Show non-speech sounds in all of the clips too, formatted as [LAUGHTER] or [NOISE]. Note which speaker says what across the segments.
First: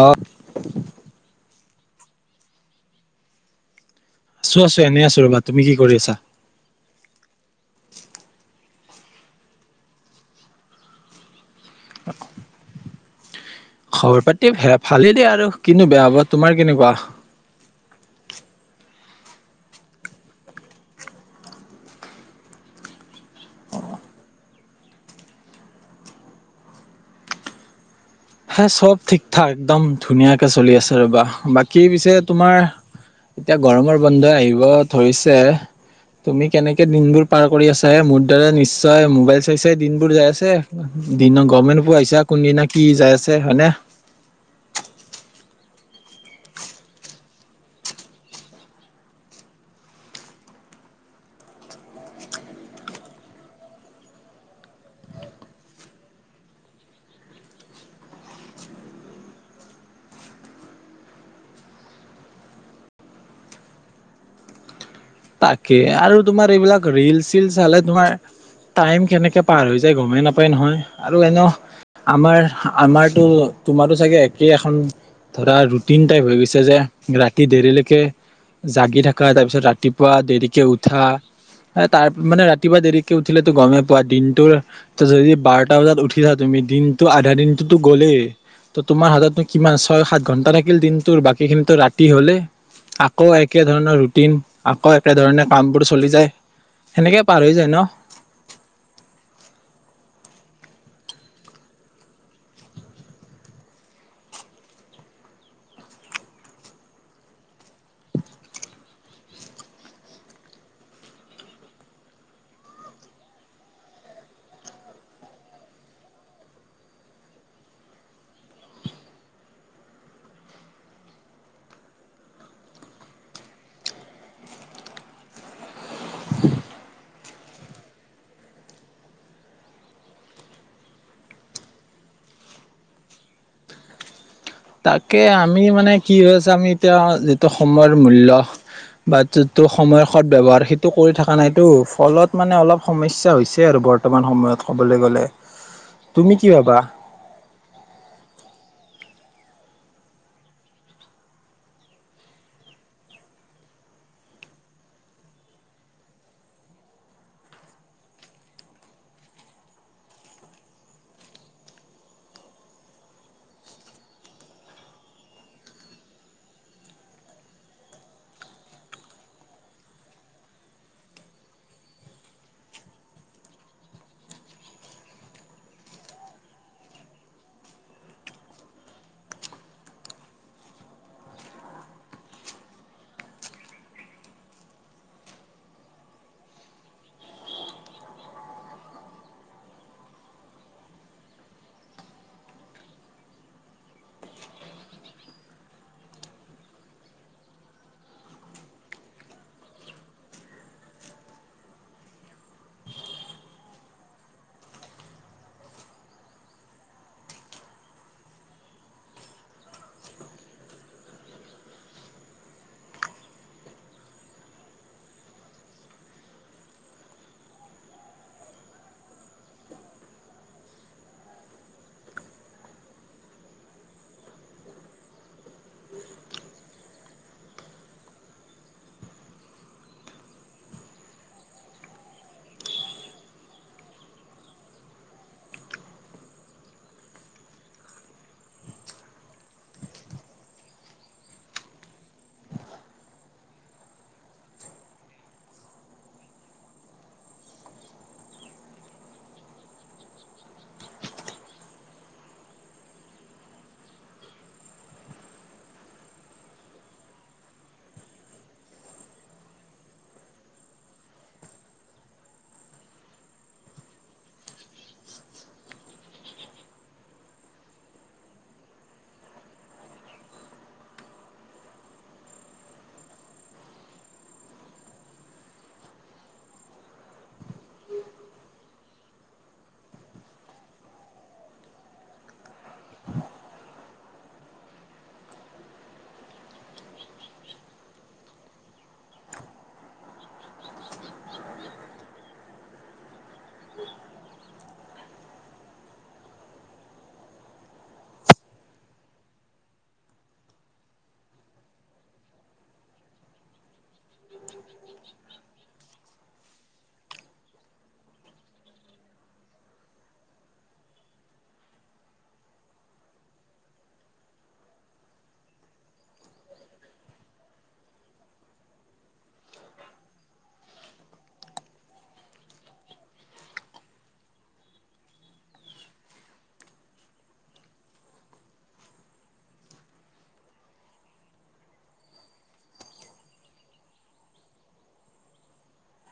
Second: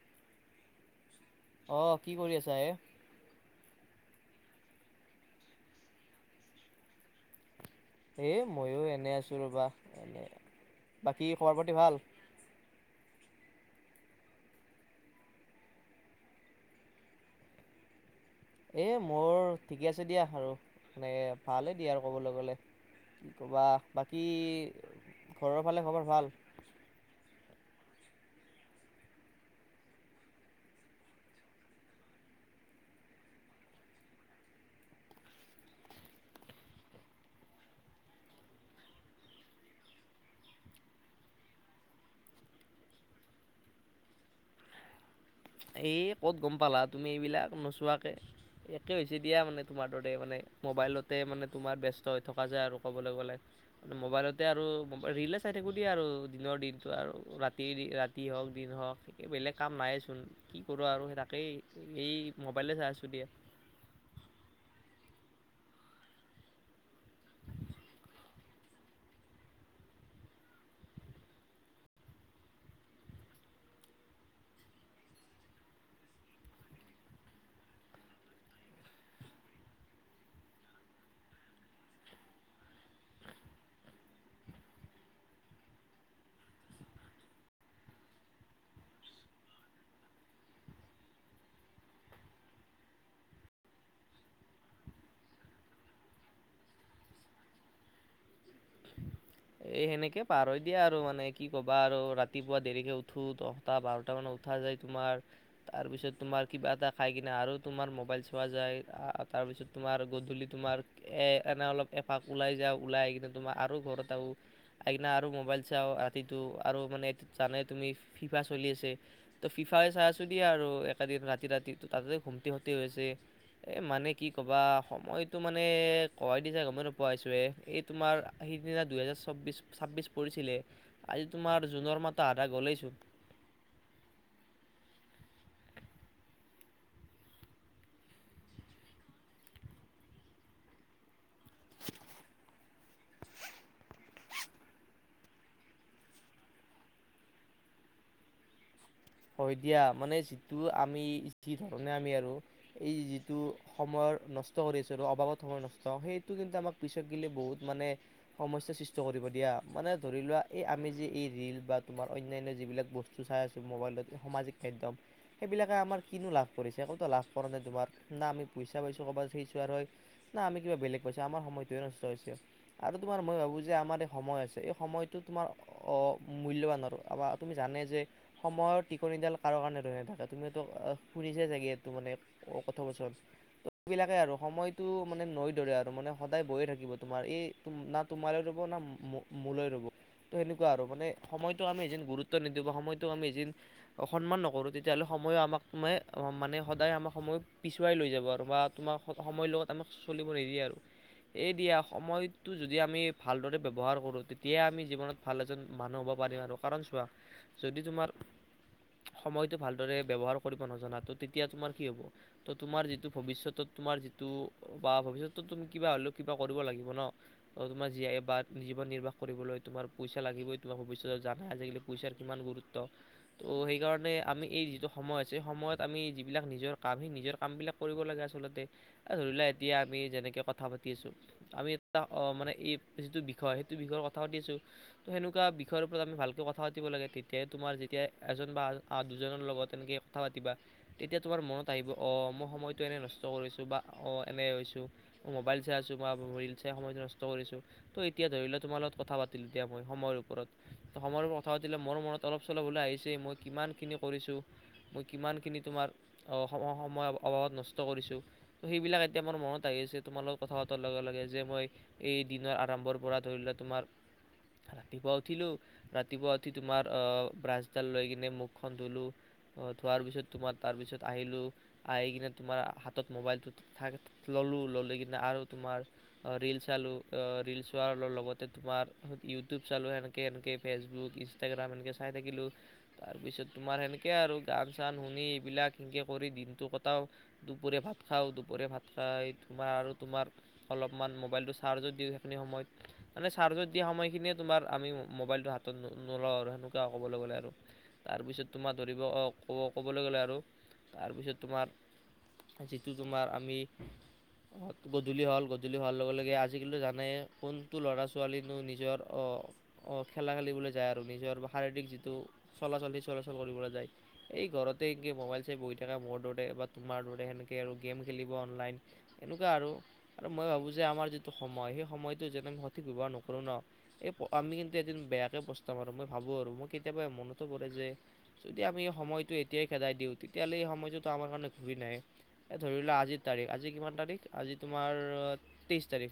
Speaker 1: অ
Speaker 2: অহ কি কৰি আছা এ
Speaker 1: আছো আছো এনেই আছো ৰবা তুমি কি কৰি আছা
Speaker 2: এ ময়ো এনে আছো ৰবা এনে বাকী খবৰ পাতি ভাল
Speaker 1: খবৰ-পাতি ভালেই দে আৰু, কিনো বেয়া হব। তোমাৰ কেনেকুৱা?
Speaker 2: এই মোৰ ঠিকে আছে দিয়া আৰু এনেকে ভালেই দিয়া আৰু ক'বলৈ গ'লে। কি ক'বা, বাকী ঘৰৰ ফালে খবৰ ভাল?
Speaker 1: হে চব ঠিক ঠাক একদম ধুনীয়াকে চলি আছে ৰ'বা। বাকী পিছে তোমাৰ এতিয়া গৰমৰ বন্ধই আহিব ধৰিছে, তুমি কেনেকে দিনবোৰ পাৰ কৰি আছা মোৰ দৰে নিশ্চয় মোবাইল চাইছে দিনবোৰ যাই আছে দিনৰ গমে পোৱা নোপোৱা আহিছা কোনদিনা কি যাই আছে আছে হয়নে
Speaker 2: এই ক'ত গম পালা তুমি এইবিলাক নোচোৱাকৈ একে হৈছে দিয়া। মানে, তোমাৰ দৰে মানে মোবাইলতে মানে তোমাৰ ব্যস্ত হৈ থকা যায় আৰু ক'বলৈ গ'লোন মোবাইলতে আৰু ম ৰীলে চাই থাকোঁ দিয়া আৰু দিনৰ দিনটো আৰু ৰাতি ৰাতি হওঁক দিন হওঁক বেলেগ কাম নাইচোন। কি কৰো আৰু সেই তাকেই এই মোবাইলে চাই আছো দিয়া।
Speaker 1: তাকে আৰু তোমাৰ এইবিলাক ৰিল-চিল চালে তোমাৰ টাইম কেনেকে পাৰ হৈ যায় গমেই নাপায় নহয়। আৰু এনে আমাৰ আমাৰতো তোমাৰো চাগে একেই এখন ধৰা ৰুটিন টাইপ হৈ গৈছে যে, ৰাতি দেৰিলৈকে জাগি থকা তাৰপিছত ৰাতি দেৰিকে উঠা তাৰ মানে ৰাতিপুৱা দেৰিকে উঠিলেতো গমেই পোৱা দিনটোৰ যদি বাৰটা বজাত উঠিছা তুমি দিনতটো আধা দিনটোতো গ'লেই, ত তোমাৰ হাতত কিমান ছয়-সাত ঘন্টা থাকিল দিনটোৰ বাকী খিনো ৰাতি হলে আকৌ একে ধৰণৰ ৰুটিন আকৌ একেধৰণে কামবোৰ চলি যায়, সেনেকেই পাৰ হৈ যায় ন?
Speaker 2: এ সেনেকে পাৰ হৈ দিয়া আৰু মানে কি ক'বা আৰু ৰাতিপুৱা দেৰিকে উঠো, দহটা-বাৰটা মানত উঠা যায়, তোমাৰ তাৰপিছত তোমাৰ কিবা এটা খাই কিনে আৰু তোমাৰ মোবাইল চোৱা যায়। তাৰপিছত তোমাৰ গধূলি তোমাৰ এ এনে অলপ এপাক ওলাই যা ওলাই কিনে তোমাৰ আৰু ঘৰত আদিনা আৰু মোবাইল চা। ৰাতিটো আৰু মানে জানে তুমি ফিফা চলি আছে ত ফিফাই চাই আছো দিয়া আৰু একেদিন ৰাতি-ৰাতি ত তাতে ঘুমটি ফূ্ত হৈছে এ মানে কি কবা সময়তটো মানে কাই দিছা গমেই নোপাইছো এ এই তোমাৰ সিদিনা দুইহেজাৰ চৌ্বিশ-ছাব্বিছ পৰিছিলে আজি তোমাৰ জুনৰ মাহ তো আধা গলেইছোন।
Speaker 1: তাকে আমি মানে কি হৈ আছে, আমি এতিয়া যিটো সময়ৰ মূল্য বা যিটো সময়ৰ সদ ব্যৱহাৰ, সেইটো কৰি থকা নাইটো। ফলত মানে অলপ সমস্যা হৈছে আৰু বৰ্তমান সময়ত ক'বলৈ গ'লে। তুমি কি ভাবা?
Speaker 2: হয় দিয়া। মানে যিটো আমি, যি ধৰণে আমি আৰু এই যিটো সময় নষ্ট কৰি আছো আৰু অবাবত সময় নষ্ট সেইটো কিন্তু আমাক পিছত গলে বহুত মানে সমস্যাৰ সৃষ্টি কৰিব দিয়া। মানে ধৰি লোৱা এই আমি যে, এই ৰিল বা তোমাৰ অনান্য যিবিলাক বস্তু চাই আছো মোবাইলত সামাজিক মাধ্যম, সেইবিলাকে আমাৰ কিনো লাভ কৰিছে। একোতো লাভ কৰা ন তোমাৰ, না আমি পইচা পাইছোঁ ক'ৰবাত সেই চোৱাৰ হয় না আমি কিবা বেলেগ পাইছোঁ। আমাৰ সময়টোৱে নষ্ট হৈছে, আৰু তোমাৰ মই ভাবোঁ যে, আমাৰ এই সময় আছে এই সময়টো তোমাৰ মূল্যৱানৰ তুমি জানে যে, সময়ত টিকনিডাল কাৰো কাৰণে ৰৈ নাথাকা। তুমি শুনিছা চাগে এইটো মানে কথা বছন ' সেইবিলাকে আৰু সময়টো মানে নৈ দৰে আৰু মানে সদায় বয়ে থাকিব তোমাৰ এই না তোমালৈ ৰ'ব না মোলৈ ৰ'ব তো সেনেকুৱা আৰু মানে। সময়টো আমি এদিন গুৰুত্ব নিদওঁ বা সময়টোক আমি এদিন সন্মান নকৰো তেতিয়াহ'লে সময়ো আমাক মানে সদায় আমাক সময় পিছুৱাই লৈ যাব আৰু বা তোমাক সময়ৰ লগত আমাক চলিব নিদিয়ে আৰু, এ দিয়া সময়টো যদি আমি ভালদৰে ব্যৱহাৰ কৰো, তেতিয়াই আমি জীৱনত ভাল এজন মানুহ হ'ব পাৰিম। আৰু কাৰণ চোৱা যদি তোমাৰ সময়টো ভালদৰে ব্যৱহাৰ কৰিব নজানাত তেতিয়া তোমাৰ কি হব? ত তোমাৰ যিটো ভৱিষ্যতৰ তোমাৰ যিটো বা ভৱিষ্যতত তুমি কিবা হলেও কিবা কৰিব লাগিব ন, তোমাৰ জীয়াই বা জীৱন নিৰ্বাহ কৰিবলৈ তোমাৰ পইচা লাগিবই। তোমাৰ ভৱিষ্যত জানাই আজিকালি পইচাৰ কিমান গুৰুত্ব। তো সেইকাৰণে আমি এই যিটো সময় আছে, সময়ত আমি যিবিলাক নিজৰ কাম সেই নিজৰ কামবিলাক কৰিব লাগে আচলতে, ধৰি লোৱা এতিয়া আমি যেনেকৈ কথা পাতি আছোঁ আমি এটা মানে এই যিটো বিষয় সেইটো বিষয়ত কথা পাতি আছোঁ তো সেনেকুৱা বিষয়ৰ ওপৰত আমি ভালকৈ কথা পাতিব লাগে তেতিয়া তোমাৰ যেতিয়া এজন বা দুজনৰ লগত এনেকে কথা পাতিবা তেতিয়া তোমাৰ মনত আহিব অ 'মই সময়টো এনে নষ্ট কৰিছো বা অ এনে হৈছো মোবাইল চাই আছো বা ৰিল চাই সময়টো নষ্ট কৰিছো। ত' এতিয়া ধৰি ল তোমাৰ লগত কথা পাতিলো এতিয়া মই সময়ৰ ওপৰত ত সময়ৰওপৰত কথা পাতিলে মোৰ মনত অলপ চলপ হলে আহিছে মই কিমান খিনি কৰিছোঁ? ত কিমান খিনি তোমাক সম সময়ৰ অভাৱত নষ্ট কৰিছোঁ। হেইবিলক এতিয়া মোৰ মনত আহিছে তোমাৰ লগত কথা পতা যে এই দিনা আৰম্ভৰ দিনৰ পৰা তোমাৰ ৰাতিপু উঠিলো, ৰাতিপুৱা উঠি তোমাৰ ব্ৰাছ লৈ কিনে মুখখন ধুলোঁ, ধোৱাৰ পিছত তোমাৰ তাৰপিছত আহিলোঁ। আহি কিনে তোমাৰ হাতত মোবাইলটো ল'লোঁ লৈ কিনে আৰু তোমাৰ ৰিল চালোঁ, ৰিল চোৱাৰ লগতে তোমাৰ ইউটিউব চালোঁ। সেনেকৈ এনেকে ফেচবুক, ইনষ্টাগ্ৰাম এনেকৈ চাই থাকিলোঁ। তাৰপিছত তোমাৰ সেনেকে আৰু গান চান শুনি এইবিলাক সেনেকৈ কৰি দিনটো কটাও। দুপৰীয়া ভাত খাওঁ দুপৰীয়া ভাত খাই তোমাৰ আৰু তোমাৰ অলপমান মোবাইলটো চাৰ্জত দিওঁ সেইখিনি সময়ত মানে চাৰ্জত দিয়া সময়খিনিয়ে তোমাৰ আমি মোবাইলটো হাতত ন নলওঁ আৰু সেনেকুৱা ক'বলৈ গ'লে আৰু তাৰপিছত তোমাৰ ধৰিব আহ কব ক'বলৈ গ'লে আৰু তাৰপিছত তোমাৰ যিটো তোমাৰ আমি গধূলি হ'ল গধূলি হোৱাৰ লগে লগে আজিকালিতি জানে কোনটো ল'ৰা ছোৱালিনো নিজৰ অ অ খেলা খেলিবলৈ যায় আৰু নিজৰ শাৰীৰিক যিটো চলাচল সি চলাচল কৰিবলৈ যায় এই ঘৰতে একৈ মোবাইল চাই বহি থাকে মোৰ দৰে বা তোমাৰ দৰে সেনেকৈ আৰু গেম খেলিব অনলাইন এনেকুৱা আৰু আৰু মই ভাবোঁ যে আমাৰ যিটো সময় সেই সময়টো যেনে আমি সঠিক ব্যৱহাৰ নকৰোঁ ন এই আমি কিন্তু এদিন বেয়াকৈ পষ্টাম আৰু মই ভাবোঁ আৰু মই কেতিয়াবা মন আমি সময়টো এতিয়াই খেদাই দিওঁ তেতিয়াহ'লে এই সময়টো আমাৰ কাৰণে ঘূৰি নাহে। ধৰি লোৱা আজিৰ তাৰিখ আজি কিমান তাৰিখ আজি তোমাৰ তেইছ তাৰিখ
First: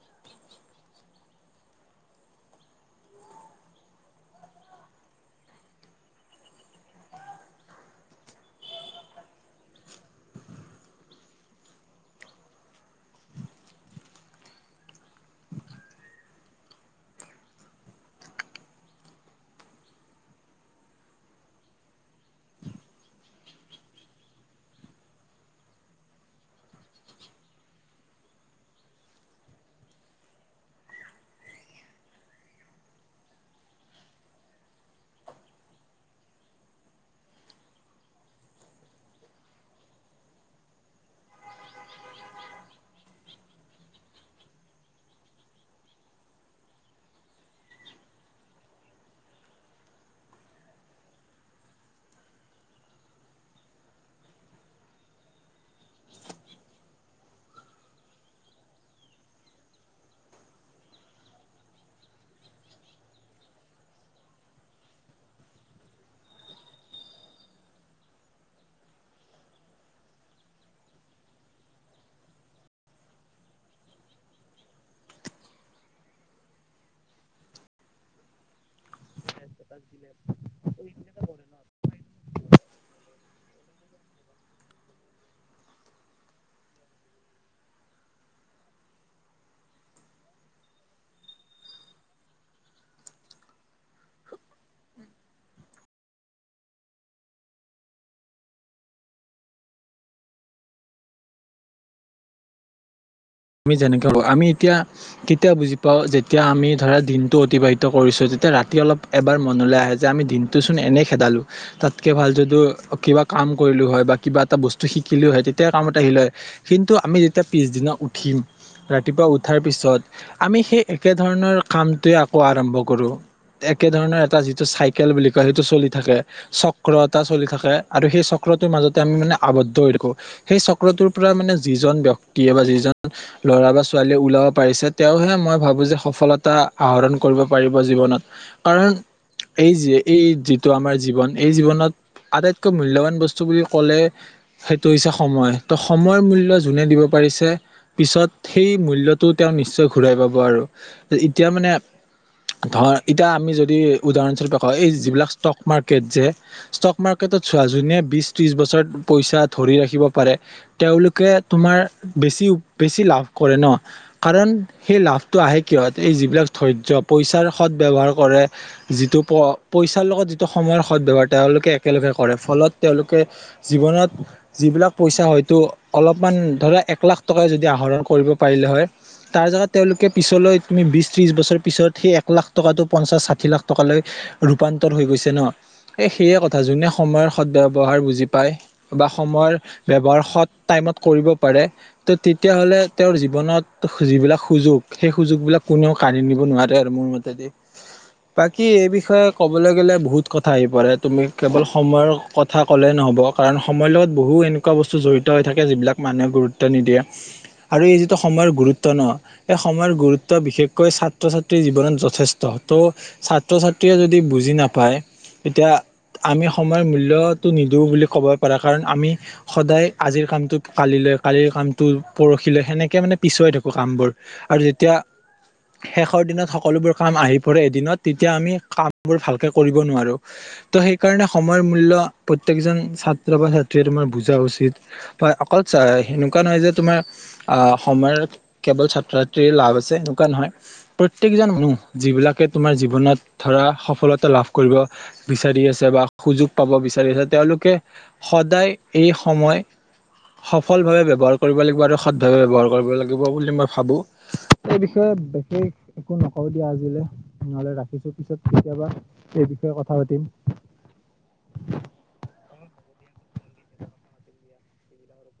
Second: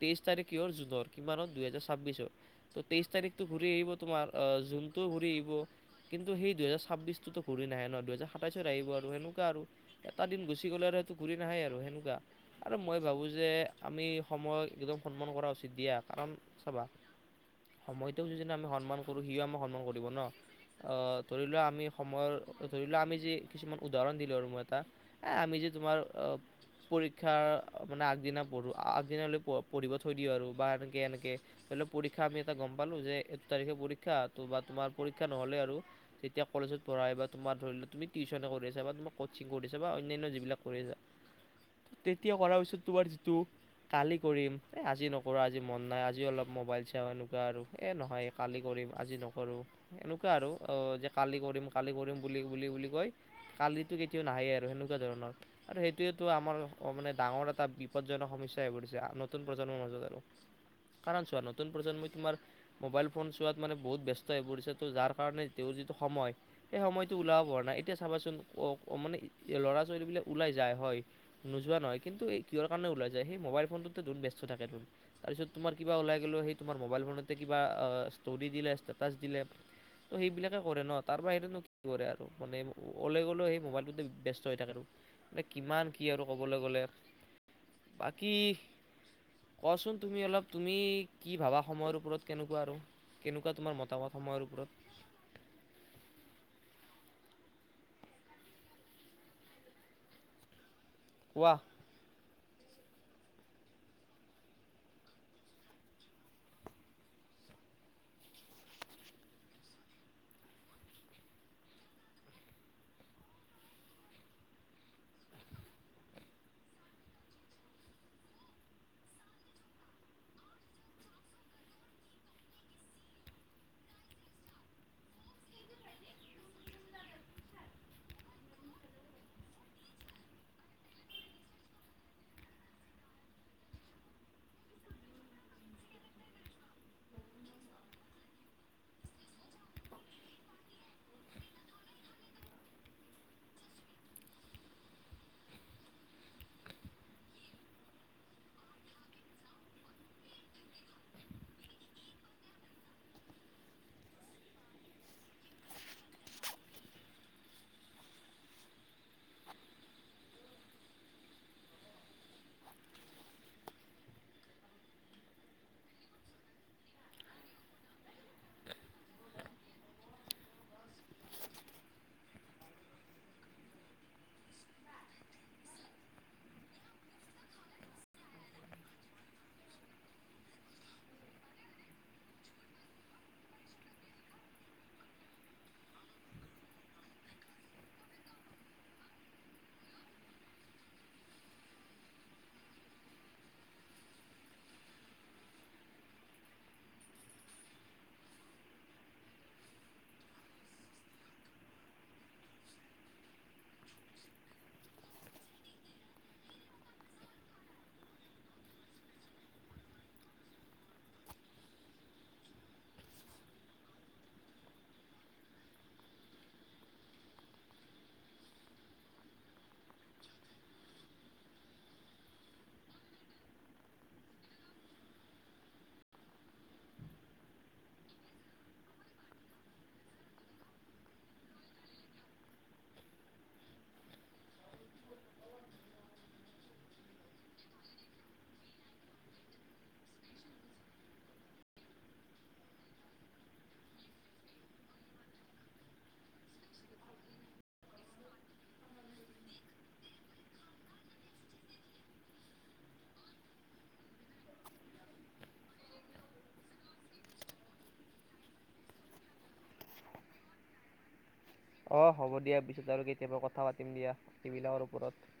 Speaker 2: তেইছ তাৰিখ কি জুনৰ কিমান দুহেজাৰ চাব্বিশৰ ত তেইছ তাৰিখ ঘূৰি আহিব তোমাৰ জুনটো ঘূৰি আহ কিন্তু, সেই দুহেজাৰ ছাব্বিছটোতো ঘূৰি নাহে ন দুহেজাৰ সাতাইছত আহিব আৰু সেনেকুৱা আৰু। এটা দিন গুচি গ'লে আৰু সেইটো ঘূৰি নাহেই আৰু সেনেকুৱা আৰু মই ভাবোঁ যে আমি সময় একদম সন্মান কৰা উচিত দিয়া। কাৰণ, চাবা সময়টোক যদি আমি সন্মান কৰোঁ সিও আমাক সন্মান কৰিব ন। আহ ধৰি লোৱা আমি সময়ৰ, ধৰি লোৱা আমি যি কিছুমান উদাহৰণ দিলো আৰু মই এটা এ আমি যে তোমাৰ পৰীক্ষা মানে আগদিনা পঢ়ো আগদিনৈ পঢ়িব থৈ দিওঁ আৰু বা এনেকে এনেকে ধৰি ল পৰীক্ষা আমি এটা গম পালো যে, এই তাৰিখে পৰীক্ষা বা তোমাৰ শিক্ষা নহলে আৰু যেতিয়া কলেজত পঢ়া হয় বা তোমাৰ ধৰি লোৱা বা তুমি টিউচনে কৰি আছা বা তুমি কচিং কৰিছা বা অনান্য যিবিলাক কৰি আছা, তেতিয়া কৰাৰ পিছত তোমাৰ যিটো কালি কৰিম আজি নকৰো আজি মন নাই আজি অলপ মবাইল চাও এনেকুৱা আৰু এ, নহয় কালি কৰিম আজি নকৰো এেনেকুৱা আৰু যে কালি কৰিম কালি কৰিম বুলি বুলি বুলি কয় কালিতটো কেতিয়াও নাহেই আৰু সেনেকুৱা ধৰণৰ আৰু সেইটোৱেতো আমাৰ মানে ডাঙৰ এটা বিপদজনক সমস্যা হৈ পৰিছে নতুন প্ৰজন্মৰ মাজত আৰু কাৰণ চোৱা নতুন প্ৰজন্মই তোমাৰ মোবাইল ফোন চোৱাত মানে বহুত ব্যস্ত হৈ পৰিছে তো যাৰ কাৰণে তেওঁৰ যিটো সময় সেই সময়টো ওলাব পৰা নাই এতিয়া চাবাচোন মানে ল'ৰা ছোৱালীবিলাক ওলাই যায় হয় নোযোৱা নহয় কিন্তু এই কিিয়ৰ কাৰণে ওলাই যায় সেই মোবাইল ফোনটোতোন ব্যস্ত থাকে তোন তাৰপিছত তোমাৰ কিবা ওলাই গ'লেও সেই তোমাৰ মোবাইল ফোনতে কিবা ষ্টৰিী দিলে ষ্টেটাছ দিলে ত' সেইবিলাকে কৰে ন তাৰ বাহিৰেনো কি কৰে আৰু মানে 'লে গ'লেও সেই মোবাইলটোতে ব্যস্ত হৈ থাকে আৰু মানে কিমান কি আৰু ক'বলৈ গ'লে। বাকী কোৱা চোন তুমি অলপ তুমি কি ভাবা সময়ৰ ওপৰত কেনেকুৱা আৰু কেনেকুৱা তোমাৰ মতামত সময়ৰ ওপৰত। প [UNINTELLIGIBLE] ৱাহ।
Speaker 1: আমি যেনেকে হ আমি এতিয়া কেতিয়া বুজি পাওঁ। যেতিয়া, আমি ধৰা দিনটো অতিবাহিত কৰিছোঁ তেতিয়া ৰাতি অলপ এবাৰ মনলৈ আহে যে আমি দিনটোচোন এনেই খেদালোঁ তাতকৈ ভাল যদিও কিবা কাম কৰিলো হয় বা কিবা এটা বস্তু শিকিলো হয় তেতিয়া কামত আহিলে হয়। কিন্তু, আমি যেতিয়া পিছদিনা ৰাতিপুৱা উঠাৰ পিছত আমি সেই একে ধৰণৰ কামটোৱে আকৌ আৰম্ভ কৰো। একে ধৰণৰ এটা যিটো চাইকেল বুলি কয় সেইটো চলি থাকে। চক্ৰ এটা চলি থাকে আৰু সেই চক্ৰটোৰ মাজতে আমি মানে আৱদ্ধ হৈ থাকো। সেই চক্ৰটোৰ পৰা মানে যি জন ব্যক্তি য়ে বা যিজন ল'ৰা বা ছোৱালীয়ে ওলাব পাৰিছে, তেওঁহে মই ভাবো যে সফলতা আহৰণ কৰিব পাৰিব জীৱনত। কাৰণ, এই যি এই যিটো আমাৰ জীৱন এই জীৱনত আটাইতকৈ মূল্যৱান বস্তু বুলি ক'লে, সেইটো হৈছে সময়। ত সময়ৰ মূল্য যোনে দিব পাৰিছে পিছত সেই মূল্য তেওঁ নিশ্চয় ঘূৰাই পাব। আৰু এতিয়া মানে ধ এতিয়া আমি যদি উদাহৰণস্বৰূপে কওঁ এই যিবিলাক ষ্টক মাৰ্কেট যে ষ্টক মাৰ্কেটত ছোৱালী জনীয়ে বিশ-ত্ৰিশ বছৰত পইচা ধৰি ৰাখিব পাৰে। তেওঁলোকে তোমাৰ বেছি বেছি লাভ কৰে ন। কাৰণ সেই লাভটো আহে কিহ এই যিবিলাক ধৈৰ্য পইচাৰ সৎ ব্যৱহাৰ কৰে। যিটো প পইচাৰ লগত যিটো সময়ৰ সদ ব্যয়ৱহাৰ তেওঁলোকে একেলগে কৰে। ফলত তেওঁলোকে জীৱনত যিবিলাক পইচা হয়তো অলপমান ধৰা এক লাখ টকা যদি আহৰণ কৰিব পাৰিলে হয় তাৰ জেগা তেওঁলোকে পিছলৈ তুমি বিশ-ত্ৰিশ বছৰ পিছত সেই এক লাখ টকাটো পঞ্চাশ ষাঠি লাখ টকালৈ ৰূপান্তৰ হৈ গৈছে ন, এই সেয়ে, কথা যোনে সময়ৰ সৎবৱহাৰ বুজি পায় বা সময়ৰ ব্যৱহাৰ সৎ টাইমত কৰিব পাৰে তেতিয়াহ'লে তেওঁৰ জীৱনত যিবিলাক সুযোগ সেই সুযোগবিলাক কোনেও কাঢ়ি নিব নোৱাৰে আৰু মোৰ মতে দেই। বাকী এই বিষয়ে ক'বলৈ গ'লে বহুত কথা আহি পৰে তুমি কেৱল সময়ৰ কথা ক'লেই নহ'ব। কাৰণ, সময়ৰ লগত বহু এনেকুৱা বস্তু জড়িত হৈ থাকে, যিবিলাক মানুহে গুৰুত্ব নিদিয়ে। আৰু এই যিটো সময়ৰ গুৰুত্ব ন এই সময়ৰ গুৰুত্ব বিশেষকৈ ছাত্ৰ ছাত্ৰীৰ জীৱনত যথেষ্ট। ত' ছাত্ৰ-ছাত্ৰীয়ে যদি বুজি নাপায় তেতিয়া আমি সময়ৰ মূল্যতে নিদিওঁ বুলি ক'ব পাৰা। কাৰণ আমি সদায় আজিৰ কামটো কালিলৈ কালিৰ কাম ত পৰহিলৈ সেনেকে মানে পিছুৱাই থাকো কামবোৰ আৰু যেতিয়া শেষৰ দিনত সকলোবোৰ কাম আহি পৰে এদিনত তেতিয়া আমি কামবোৰ ভালকে কৰিব নোৱাৰো ত' সেইকাৰণে সময়ৰ মূল্য প্ৰত্যেকজন ছাত্ৰ বা ছাত্ৰীয়ে তোমাৰ বুজা উচিত বা অকল সেনেকুৱা নহয় যে তোমাৰ আহ সময়ত কেৱল ছাত্ৰ-ছাত্ৰীৰ লাভ আছে, এনেকুৱা নহয়। প্ৰত্যেকজন মানুহ যিবিলাকে তোমাৰ জীৱনত ধৰা সফলতা লাভ কৰিব বিচাৰি আছে বা সুযোগ পাব বিচাৰি আছে তেওঁলোকে সদায় এই সময় সফল ভাৱে ব্যৱহাৰ কৰিব লাগিব আৰু সৎভাৱে বব্যৱহাৰ কৰিব লাগিব বুলি মই ভাবো। এই বিষয়ে বিশেষ একো নকওঁ দিয়া আজিলে নহলে ৰাখিছো। পিছত কেতিয়াবা এই বিষয়ে কথা পাতিম।
Speaker 2: অ' হ'ব দিয়া। পিছত আৰু কেতিয়াবা কথা পাতিম দিয়া এই বিলাকৰ ওপৰত।